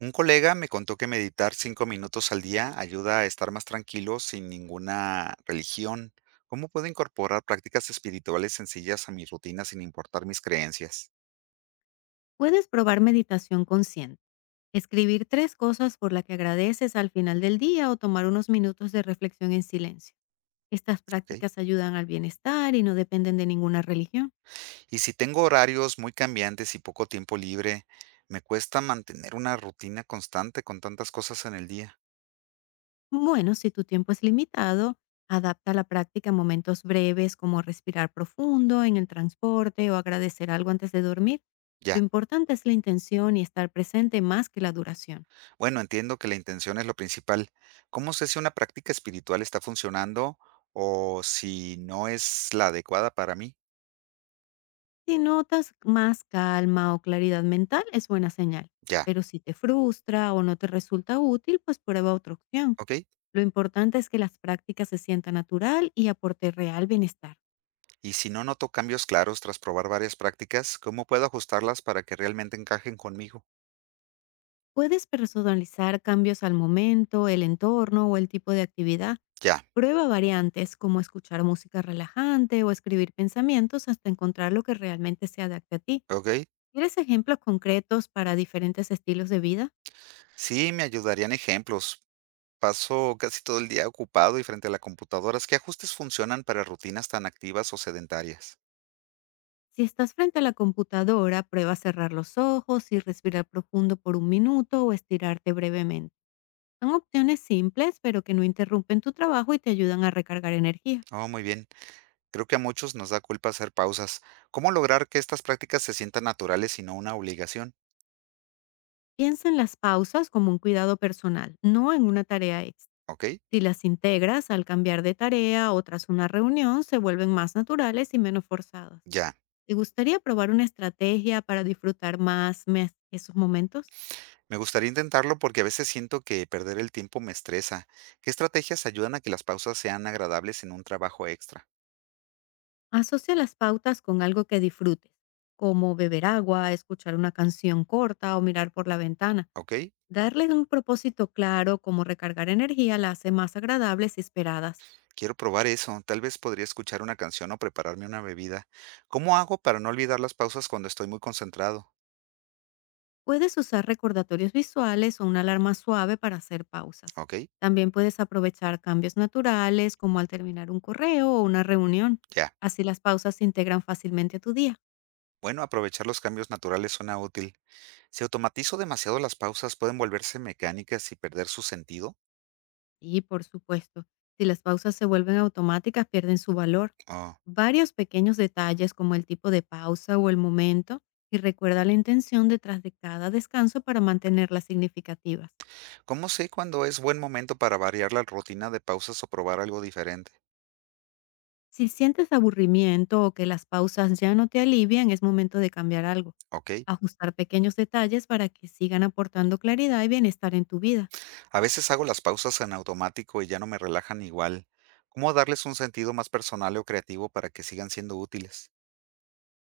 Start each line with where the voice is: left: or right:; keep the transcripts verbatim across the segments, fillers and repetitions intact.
right: Un colega me contó que meditar cinco minutos al día ayuda a estar más tranquilo sin ninguna religión. ¿Cómo puedo incorporar prácticas espirituales sencillas a mi rutina sin importar mis creencias?
left: Puedes probar meditación consciente, escribir tres cosas por las que agradeces al final del día o tomar unos minutos de reflexión en silencio. Estas
right: ¿Ok?
left: prácticas ayudan al bienestar y no dependen de ninguna religión.
right: Y si tengo horarios muy cambiantes y poco tiempo libre, me cuesta mantener una rutina constante con tantas cosas en el día.
left: Bueno, si tu tiempo es limitado, adapta la práctica a momentos breves como respirar profundo en el transporte o agradecer algo antes de dormir.
right: Ya,
left: Lo importante es la intención y estar presente más que la duración.
right: bueno, entiendo que la intención es lo principal. ¿Cómo sé si una práctica espiritual está funcionando o si no es la adecuada para mí?
left: Si notas más calma o claridad mental, es buena señal.
right: Ya,
left: Pero si te frustra o no te resulta útil, pues prueba otra opción.
right: ¿ok?
left: Lo importante es que las prácticas se sientan natural y aporte real bienestar.
right: Y si no noto cambios claros tras probar varias prácticas, ¿cómo puedo ajustarlas para que realmente encajen conmigo?
left: Puedes personalizar cambios al momento, el entorno o el tipo de actividad.
right: Ya,
left: Prueba variantes como escuchar música relajante o escribir pensamientos hasta encontrar lo que realmente se adapte a ti.
right: ok.
left: ¿Quieres ejemplos concretos para diferentes estilos de vida?
right: Sí, me ayudarían ejemplos. Paso casi todo el día ocupado y frente a la computadora. ¿Qué ajustes funcionan para rutinas tan activas o sedentarias?
left: Si estás frente a la computadora, prueba a cerrar los ojos y respirar profundo por un minuto o estirarte brevemente. Son opciones simples, pero que no interrumpen tu trabajo y te ayudan a recargar energía.
right: Oh, muy bien. Creo que a muchos nos da culpa hacer pausas. ¿Cómo lograr que estas prácticas se sientan naturales y no una obligación?
left: Piensa en las pausas como un cuidado personal, no en una tarea extra.
right: Ok,
left: Si las integras al cambiar de tarea o tras una reunión, se vuelven más naturales y menos forzadas.
right: ya.
left: ¿Te gustaría probar una estrategia para disfrutar más mes- esos momentos?
right: Me gustaría intentarlo porque a veces siento que perder el tiempo me estresa. ¿Qué estrategias ayudan a que las pausas sean agradables en un trabajo extra?
left: Asocia las pautas con algo que disfrutes, como beber agua, escuchar una canción corta o mirar por la ventana.
right: Ok,
left: Darle un propósito claro, como recargar energía, la hace más agradables y esperadas.
right: quiero probar eso. Tal vez podría escuchar una canción o prepararme una bebida. ¿Cómo hago para no olvidar las pausas cuando estoy muy concentrado?
left: Puedes usar recordatorios visuales o una alarma suave para hacer pausas.
right: Ok,
left: También puedes aprovechar cambios naturales, como al terminar un correo o una reunión.
right: ya.
left: Así las pausas se integran fácilmente a tu día.
right: Bueno, aprovechar los cambios naturales suena útil. Si automatizo demasiado las pausas, ¿pueden volverse mecánicas y perder su sentido?
left: Y por supuesto, si las pausas se vuelven automáticas, pierden su valor.
right: Oh,
left: Varios pequeños detalles como el tipo de pausa o el momento y recuerda la intención detrás de cada descanso para mantenerlas significativas.
right: ¿cómo sé cuándo es buen momento para variar la rutina de pausas o probar algo diferente?
left: Si sientes aburrimiento o que las pausas ya no te alivian, es momento de cambiar algo.
right: Ok.
left: Ajustar pequeños detalles para que sigan aportando claridad y bienestar en tu vida.
right: A veces hago las pausas en automático y ya no me relajan igual. ¿Cómo darles un sentido más personal o creativo para que sigan siendo útiles?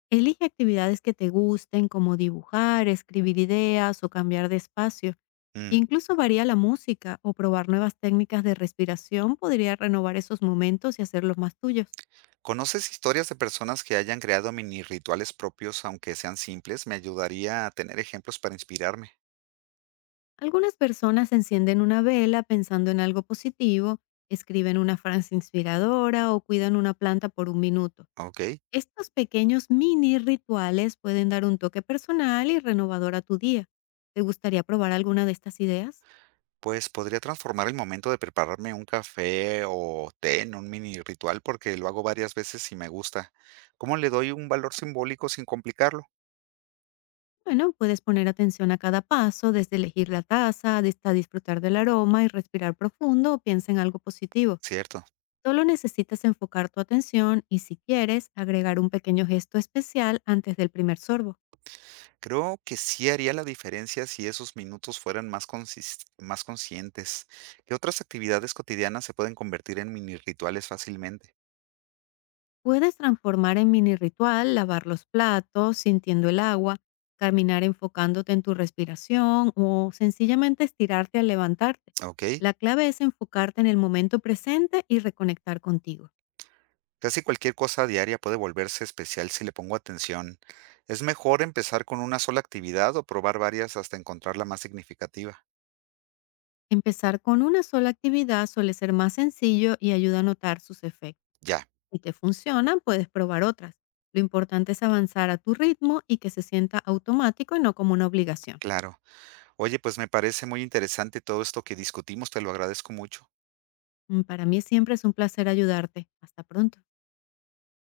left: Elige actividades que te gusten, como dibujar, escribir ideas o cambiar de espacio.
right: Mm.
left: Incluso varía la música o probar nuevas técnicas de respiración podría renovar esos momentos y hacerlos más tuyos.
right: ¿Conoces historias de personas que hayan creado mini rituales propios, aunque sean simples? Me ayudaría a tener ejemplos para inspirarme.
left: Algunas personas encienden una vela pensando en algo positivo, escriben una frase inspiradora o cuidan una planta por un minuto.
right: Ok,
left: Estos pequeños mini rituales pueden dar un toque personal y renovador a tu día. ¿Te gustaría probar alguna de estas ideas?
right: pues podría transformar el momento de prepararme un café o té en un mini ritual porque lo hago varias veces y me gusta. ¿Cómo le doy un valor simbólico sin complicarlo?
left: Bueno, puedes poner atención a cada paso, desde elegir la taza hasta disfrutar del aroma y respirar profundo o piensa en algo positivo.
right: Cierto.
left: Solo necesitas enfocar tu atención y si quieres, agregar un pequeño gesto especial antes del primer sorbo.
right: Creo que sí haría la diferencia si esos minutos fueran más consis- más conscientes. ¿Qué otras actividades cotidianas se pueden convertir en mini rituales fácilmente?
left: Puedes transformar en mini ritual, lavar los platos, sintiendo el agua, caminar enfocándote en tu respiración o sencillamente estirarte al levantarte.
right: Ok.
left: La clave es enfocarte en el momento presente y reconectar contigo.
right: Casi cualquier cosa diaria puede volverse especial si le pongo atención. Es mejor empezar con una sola actividad o probar varias hasta encontrar la más significativa.
left: Empezar con una sola actividad suele ser más sencillo y ayuda a notar sus efectos.
right: Ya,
left: Si te funcionan, puedes probar otras. Lo importante es avanzar a tu ritmo y que se sienta automático y no como una obligación.
right: claro. Oye, pues me parece muy interesante todo esto que discutimos, te lo agradezco mucho.
left: Mm, Para mí siempre es un placer ayudarte. Hasta pronto.